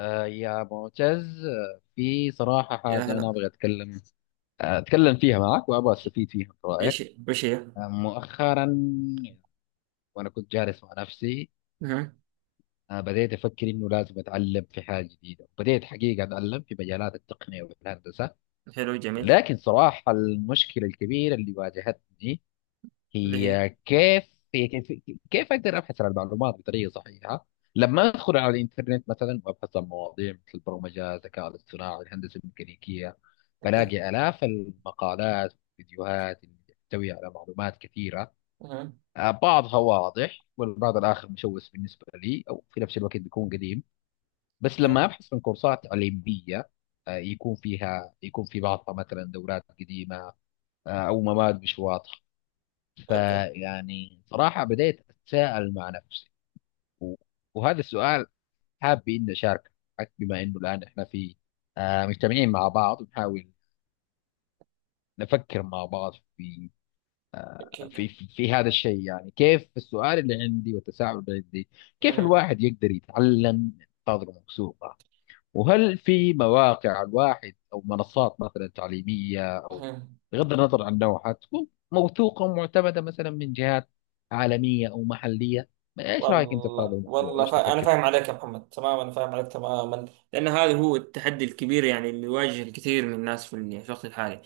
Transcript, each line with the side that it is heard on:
left: يا معتز، في صراحة
right: يا
left: حاجة أنا
right: هلا.
left: أبغى أتكلم، أتكلم فيها معك وأبغى أستفيد فيها من
right: ايش؟
left: رأيك.
right: وش هي؟
left: مؤخرا وأنا كنت جالس مع نفسي،
right: مهم.
left: بديت أفكر إنه لازم أتعلم في حاجة جديدة. بديت حقيقة أتعلم في مجالات التقنية والهندسة،
right: حلو جميل.
left: لكن صراحة المشكلة الكبيرة اللي واجهتني
right: اللي هي
left: هي كيف هي كيف كيف اقدر ابحث عن المعلومات بطريقه صحيحه؟ لما ادخل على الانترنت مثلا وابحث عن مواضيع مثل البرمجه، الذكاء الاصطناعي، الهندسه الميكانيكيه،
right: اوكي
left: بلاقي الاف المقالات والفيديوهات اللي تحتوي على معلومات كثيره.
right: مهم.
left: بعضها واضح والبعض الاخر مشوش بالنسبه لي، او في نفس الوقت بيكون قديم. بس
right: اوكي،
left: لما ابحث عن كورسات تعليميه، يكون في بعضها مثلا دورات قديمه، او مواد مش واضحه.
right: اوكي،
left: فيعني صراحة بديت أتساءل مع نفسي، و- وهذا السؤال حابب إني أشاركك، بما إنه الآن إحنا في آه، مجتمعين مع بعض ونحاول نفكر مع بعض في،
right: اوكي،
left: آه،
right: اوكي.
left: في في في هذا الشيء. يعني كيف السؤال اللي عندي والتساؤل اللي عندي كيف
right: مهم.
left: الواحد يقدر يتعلم من تجربة مكسورة؟ وهل في مواقع الواحد أو منصات مثلا تعليمية، أو
right: مهم.
left: بغض النظر عن نوعها، تكون موثوقة ومعتمدة مثلا من جهات عالمية أو محلية؟ إيش رأيك أنت في هذا
right: والله
left: الموضوع
right: والله،
left: وإيش
right: أنا
left: تفكر
right: فاهم
left: فيه؟
right: عليك يا محمد تماما، فاهم عليك تماما. لأن هذا هو التحدي الكبير يعني اللي يواجه الكثير من الناس في الوقت الحالي،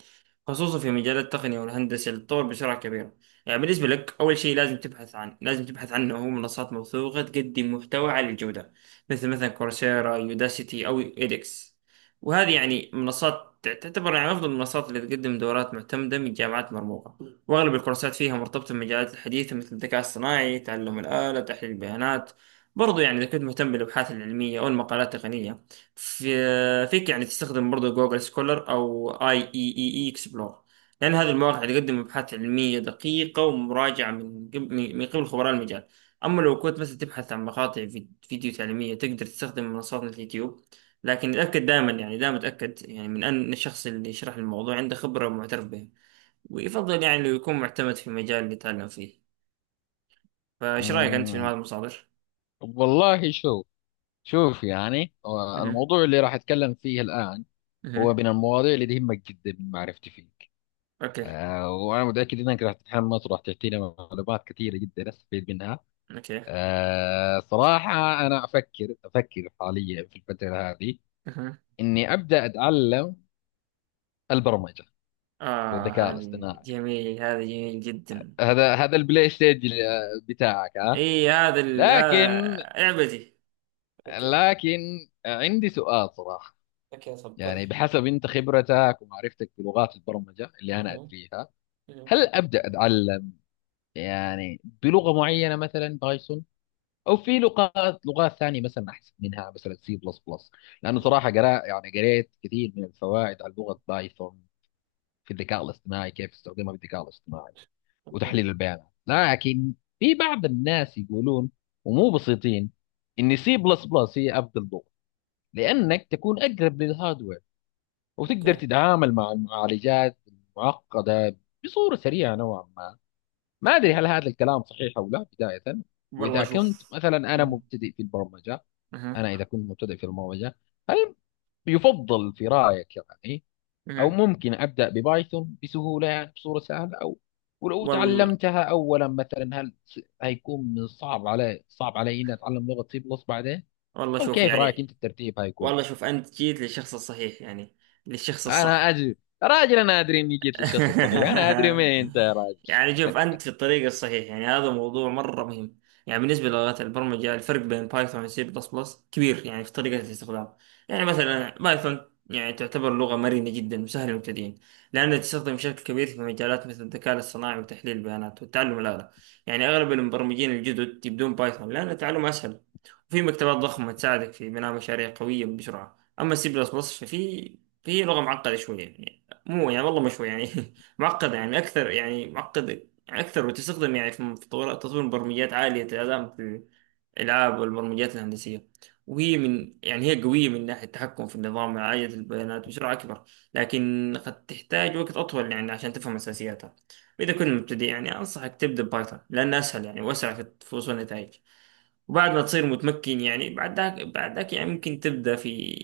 right: خصوصا في مجال التقنية والهندسة اللي تطور بسرعة كبيرة. يعني بالنسبة لك أول شيء لازم تبحث عنه هو منصات موثوقة تقدم محتوى عالي الجودة، مثل مثلا كورسيرا، يوداسيتي، أو إيدكس. وهذه يعني منصات تعتبر يعني أفضل المنصات اللي تقدم دورات معتمدة من جامعات مرموقة، وأغلب الكورسات فيها مرتبطة بالمجالات الحديثة مثل الذكاء الصناعي، تعلم الآلة، تحليل البيانات. برضو يعني إذا كنت مهتم بالأبحاث العلمية أو المقالات التقنية، فيك يعني تستخدم برضو جوجل سكولر أو IEEE Xplore، لأن هذه المواقع تقدم أبحاث علمية دقيقة ومراجعة من قب- من من قبل خبراء المجال. أما لو كنت مثلا تبحث عن مقاطع فيديو تعليمية، تقدر تستخدم منصات مثل اليوتيوب، لكن اتأكد دائما، يعني دائما اتأكد، يعني من أن الشخص اللي يشرح الموضوع عنده خبرة ومعترف بها، ويفضل يعني لو يكون معتمد في مجال اللي تعلم فيه. فايش رايك انت في المال
left: أمم،
right: المصادر؟
left: والله شوف شوف، يعني
right: اها.
left: الموضوع اللي راح أتكلم فيه الآن هو
right: اها.
left: من المواضيع اللي تهمك جدا من معرفتي فيك.
right: اوكي،
left: وأنا متأكد أنك راح تتحمس وراح تعطينا معلومات كثيرة جدا أستفيد منها.
right: اوكي.
left: صراحة أنا أفكر حاليا في الفترة هذه
right: اها.
left: إني أبدأ أتعلم البرمجة
right: اه،
left: والذكاء
right: هذه
left: الاصطناعي.
right: جميل هذا جميل جدا.
left: هذا البلاي ستيج بتاعك، ها؟
right: اي، هذا ال...
left: لكن
right: هذا اعبدي. اوكي،
left: لكن عندي سؤال صراحة،
right: اوكي، تفضل.
left: يعني بحسب أنت خبرتك ومعرفتك بلغات البرمجة اللي أنا
right: اها،
left: أدريها،
right: اها،
left: هل أبدأ أتعلم يعني بلغة معينة مثلا بايثون، او في لغات ثانيه مثلا احسن منها مثلا سي بلس بلس؟ لانه
right: اها.
left: صراحه قرا يعني قريت كثير من الفوائد على لغه بايثون في الذكاء الاصطناعي، كيف استخدمها في الذكاء الاصطناعي
right: اوكي،
left: وتحليل البيانات. لكن في بعض الناس يقولون، ومو بسيطين، ان سي بلس بلس هي افضل لغه لانك تكون اقرب للهاردوير وتقدر
right: اوكي.
left: تتعامل مع المعالجات المعقده بصوره سريعه نوعا ما. ما ادري
right: مهم.
left: هل هذا الكلام صحيح او لا بدايه.
right: والله
left: واذا كنت
right: شوف.
left: مثلا انا
right: مهم.
left: مبتدئ في البرمجه،
right: مهم.
left: إذا كنت مبتدئ في المبرمجة، هل يفضل في رأيك يعني، أو
right: مهم.
left: ممكن أبدأ ببايثون بسهولة يعني بصورة سهلة؟ أو ولو
right: والله.
left: تعلمتها أولا مثلا، هل هيكون من صعب علي صعب علي إني أتعلم لغة سي بلس بعدين؟
right: والله
left: أو
right: شوف
left: كيف رأيك أنت
right: يعني.
left: الترتيب هيكون؟
right: والله شوف انت جيت للشخص الصحيح يعني، للشخص
left: أنا
right: الصح.
left: أدري، راجل أنا أدري إني جيت للشخص الصحيح، أنا أدري مين أنت يا راجل.
right: يعني شوف انت في الطريق الصحيح، يعني هذا موضوع مره مهم. يعني بالنسبه للغات البرمجه، الفرق بين بايثون وسي بلس بلس كبير يعني في طريقه الاستخدام. يعني مثلا بايثون يعني تعتبر لغه مرنه جدا وسهله للمبتدئين، لانها تستخدم بشكل كبير في مجالات مثل الذكاء الاصطناعي وتحليل البيانات والتعلم الآلي. يعني اغلب المبرمجين الجدد يبدون بايثون لان التعلم اسهل، وفي مكتبات ضخمه تساعدك في بناء مشاريع قويه بسرعه. اما سي بلس بلس فهي لغه معقده شويه يعني. مو يعني، والله مش هو يعني. معقدة يعني أكثر، يعني معقدة يعني أكثر، وتستخدم يعني في تطوير برمجيات عالية الأداء في الألعاب والبرمجيات الهندسية. وهي من يعني هي قوية من ناحية التحكم في النظام وعالية البيانات بسرعة أكبر، لكن قد تحتاج وقت أطول يعني عشان تفهم أساسياتها. وإذا كنت مبتدئ، يعني أنصحك تبدأ بايثون لأنها أسهل يعني وأسرع في وصول النتائج. وبعد ما تصير متمكن يعني، بعد ذاك يعني ممكن تبدأ في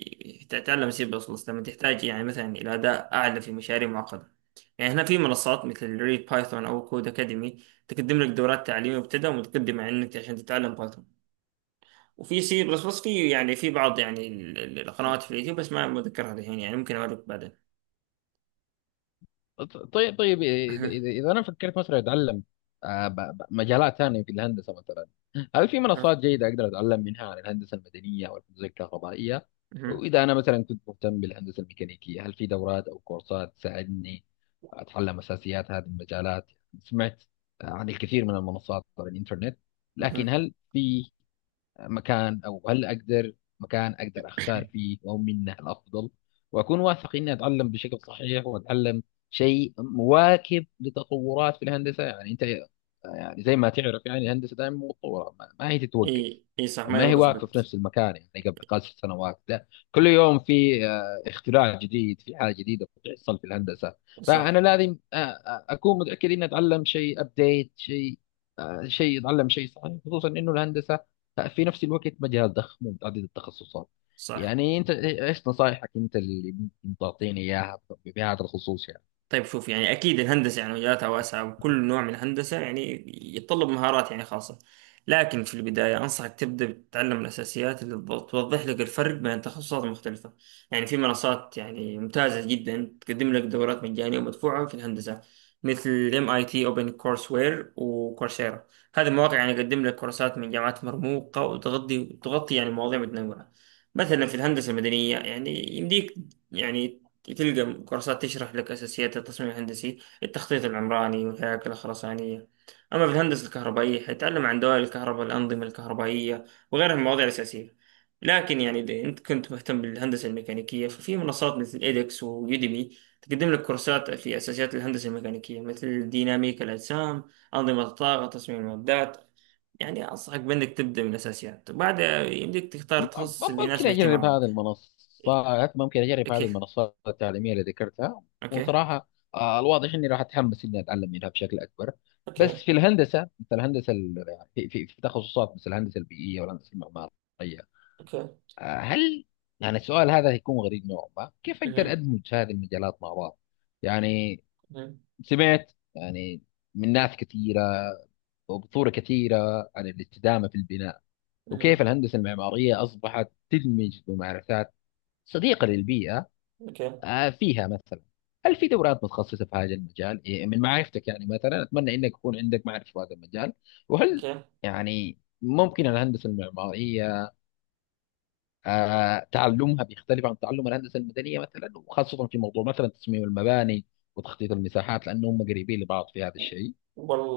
right: تتعلم سي بلس بلس لما تحتاج يعني مثلا إلى أداء أعلى في مشاريع معقدة. يعني هنا في منصات مثل ريد بايثون أو كود أكاديمي تقدم لك دورات تعليمية مبتدئة ومتقدمة عندك عشان تتعلم بايثون. وفي سي بلس بلس في بعض يعني القنوات في اليوتيوب، بس ما متذكرها الحين، يعني ممكن أوريك بعدين.
left: طيب طيب، اذا
right: أها.
left: اذا إذا انا فكرت مثلا اتعلم مجالات ثانيه في الهندسه مثلا، هل في
right: أها.
left: منصات جيده اقدر اتعلم منها عن الهندسه المدنيه او الهندسه الكهربائيه؟
right: أها.
left: واذا انا مثلا كنت مهتم بالهندسه الميكانيكيه، هل في دورات او كورسات تساعدني اتعلم اساسيات هذه المجالات؟ سمعت عن الكثير من المنصات على الانترنت، لكن
right: أها.
left: هل في مكان، أو هل أقدر مكان أقدر أختار فيه وهو منه الأفضل وأكون واثق إني أتعلم بشكل صحيح، وأتعلم شيء مواكب لتطورات في الهندسة؟ يعني أنت يعني زي ما تعرف، يعني الهندسة دائما متطورة، ما هي تتوقف
right: إي، إي، صح،
left: أو
right: ما
left: ما هي
right: يوقف
left: واقفة في
right: بت.
left: نفس المكان. يعني قبل خمس سنوات ده كل يوم في اختراع جديد، في حاجة جديدة بتحصل في الهندسة. فأنا
right: صح.
left: لازم أكون متأكد إني أتعلم شيء أبديت شيء، آه، شيء اتعلم شيء صحيح، خصوصا انه الهندسه في نفس الوقت مجال ضخم ومتعدد التخصصات.
right: صح.
left: يعني انت ايش نصايحك انت اللي ممكن تعطيني اياها بهذا الخصوص يعني؟
right: طيب شوف، يعني أكيد الهندسة يعني مجالاتها واسعة، وكل نوع من الهندسة يعني يتطلب مهارات يعني خاصة. لكن في البداية أنصحك تبدأ بتتعلم الأساسيات اللي توضح لك الفرق بين تخصصات مختلفة. يعني في منصات يعني ممتازة جدا تقدم لك دورات مجانية ومدفوعة في الهندسة، مثل MIT، اوبن كورس وير، وكورسيرا. هذه المواقع يعني تقدم لك كورسات من جامعات مرموقة، وتغطي تغطي يعني مواضيع متنوعة. مثلا في الهندسة المدنية يعني يمديك يعني تلقى كورسات تشرح لك أساسيات التصميم الهندسي، التخطيط العمراني، والهياكل الخرسانية. أما في الهندسة الكهربائية، حيتعلم عن دوائر الكهرباء، الأنظمة الكهربائية، وغيرها من المواضيع الأساسية. لكن يعني إذا أنت كنت مهتم بالهندسة الميكانيكية، ففي منصات مثل إيدكس ويوديمي تقدم لك كورسات في أساسيات الهندسة الميكانيكية، مثل ديناميكا الأجسام، أنظمة الطاقة، تصميم المعدات. يعني أنصحك بأنك تبدأ من الأساسيات، وبعدها يمديك تختار
left: م-
right: التخصص اللي
left: ممكن
right: يناسب
left: اجرب
right: اهتمامك.
left: هذه المنصات، ممكن اجرب هذه
right: أوكي،
left: المنصات التعليميه اللي ذكرتها.
right: أوكي،
left: وصراحه الواضح اني راح اتحمس اني اتعلم منها بشكل اكبر. بس
right: أوكي،
left: في الهندسه مثل الهندسه يعني في في تخصصات مثل الهندسه البيئيه والهندسه المعماريه،
right: أوكي.
left: هل يعني، السؤال هذا هيكون غريب نوعا ما، كيف اقدر
right: مهم.
left: ادمج هذه المجالات مع بعض يعني؟
right: مهم.
left: سمعت يعني من ناس كثيرة وبصورة كثيرة عن الاستدامة في البناء وكيف
right: مهم.
left: الهندسة المعمارية أصبحت تدمج ممارسات صديقة للبيئة
right: اوكي،
left: فيها مثلا. هل في دورات متخصصة في هذا المجال إيه، من معرفتك يعني؟ مثلا أتمنى إنك يكون عندك معرفة في هذا المجال. وهل
right: اوكي.
left: يعني ممكن الهندسة المعمارية تعلمها بيختلف عن تعلم الهندسة المدنية مثلا، وخاصة في موضوع مثلا تصميم المباني وتخطيط المساحات، لأنهم قريبين لبعض في هذا الشيء؟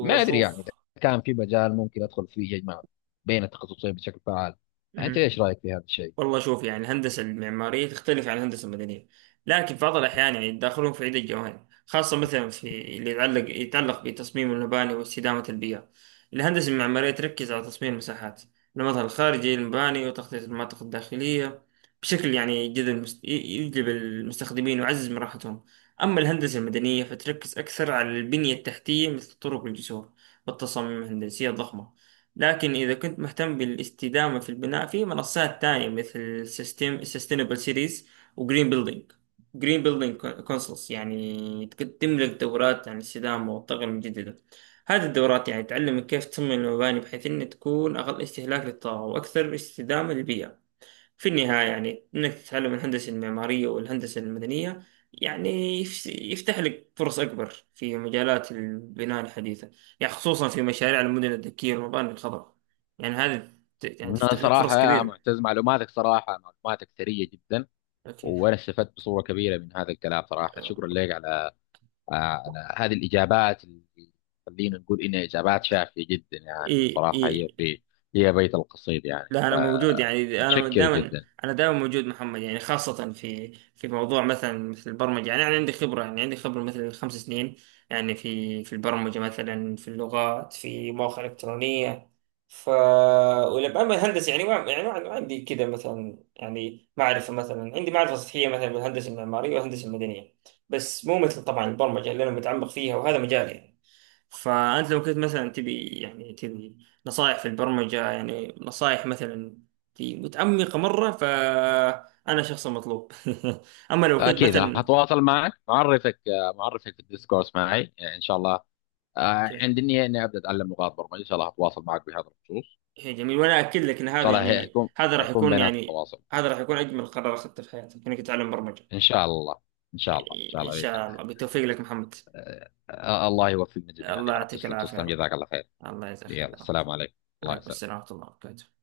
left: ما ادري يعني اذا
right: شوف.
left: كان في مجال ممكن ادخل فيه يجمع بين التخصصين بشكل فعال. انت
right: مهم.
left: ايش رايك في هذا الشيء؟
right: والله شوف يعني الهندسة المعمارية تختلف عن الهندسة المدنية، لكن في بعض الأحيان يعني يتداخلون في عدة جوانب، خاصة مثلا في اللي يتعلق بتصميم المباني واستدامة البيئة. الهندسة المعمارية تركز على تصميم المساحات، المظهر الخارجي للمباني، وتخطيط المناطق الداخلية بشكل يعني يجذب يجلب المستخدمين ويعزز من راحتهم. أما الهندسة المدنية فتركز أكثر على البنية التحتية، مثل الطرق والجسور، والتصاميم الهندسية الضخمة. لكن إذا كنت مهتم بالاستدامة في البناء، في منصات تانية مثل سيستم سستينبل سيتيز، وجرين بيلدينج جرين بيلدينج كونسلز، يعني تملك دورات عن الاستدامة والطاقة المتجددة. هذه الدورات يعني تعلمك كيف تصمم المباني بحيث أن تكون أقل استهلاك للطاقة وأكثر استدامة للبيئة. في النهاية يعني إنك تتعلم الهندسة المعمارية والهندسة المدنية، يعني يفتح لك فرص أكبر في مجالات البناء الحديثة، يعني خصوصا في مشاريع المدن الذكية والمباني الخضراء. يعني هذه يعني
left: انا
right: تفتح لك فرص
left: صراحه يا
right: كبيرة.
left: معتز، معلوماتك صراحه معلوماتك ثريه جدا،
right: أوكي.
left: وانا استفدت بصوره كبيره من هذا الكلام. صراحه شكرا لك على على هذه الاجابات اللي خلينا نقول انها اجابات شافيه جدا يعني.
right: إي، إي.
left: وصراحه هي هي بيت القصيد يعني،
right: لا انا موجود، يعني انا
left: فمتشكر
right: دائما
left: جدا.
right: انا دائما موجود محمد، يعني خاصه في موضوع مثلا مثل البرمجه. يعني انا عندي خبره مثل 5 سنين، يعني في البرمجه، مثلا في اللغات، في مواقع الكترونيه، ف ولما الهندسه يعني ما عندي كذا مثلا، يعني معرفه، مثلا عندي معرفه سطحيه مثلا بالهندسه المعماريه والهندسه المدنيه. بس مو مثل طبعا البرمجه اللي انا متعمق فيها، وهذا مجالي يعني. فأنت لو كنت مثلا تبي نصائح في البرمجة، يعني نصائح مثلا في متعمقة مرة، فأنا شخص مطلوب. أما لو كنت
left: اكيد راح
right: مثلا.
left: اتواصل معك، معرفك في الديسكورس معي ان شاء الله. آه
right: أوكي.
left: عندي النية إني أبدأ أتعلم لغات برمجة، إن شاء الله أتواصل معك بهذا الخصوص.
right: هي جميل، وأنا أكد لك إن
left: إن
right: هذا
left: شاء الله
right: يعني
left: هيكون،
right: هذا راح
left: هيكون
right: يكون
left: بيناتنا
right: يعني.
left: تواصل.
right: هذا راح يكون أجمل قرار أخذته في حياتي إنك تتعلم برمجة.
left: إن شاء الله إن شاء الله إن شاء
right: إن
left: الله بإذن
right: شاء
left: الله.
right: الله بالتوفيق لك محمد.
left: الله يوفقنا جميعا
right: الله
left: يا رب.
right: يعطيك
left: تسلم
right: العافية يا
left: تسلم،
right: رب.
left: جزاك الله خير.
right: الله يجزاك خير
left: يلا،
right: يا رب.
left: السلام عليكم. الله
right: عليكم السلام
left: يسلمك.
right: ورحمة الله وبركاته.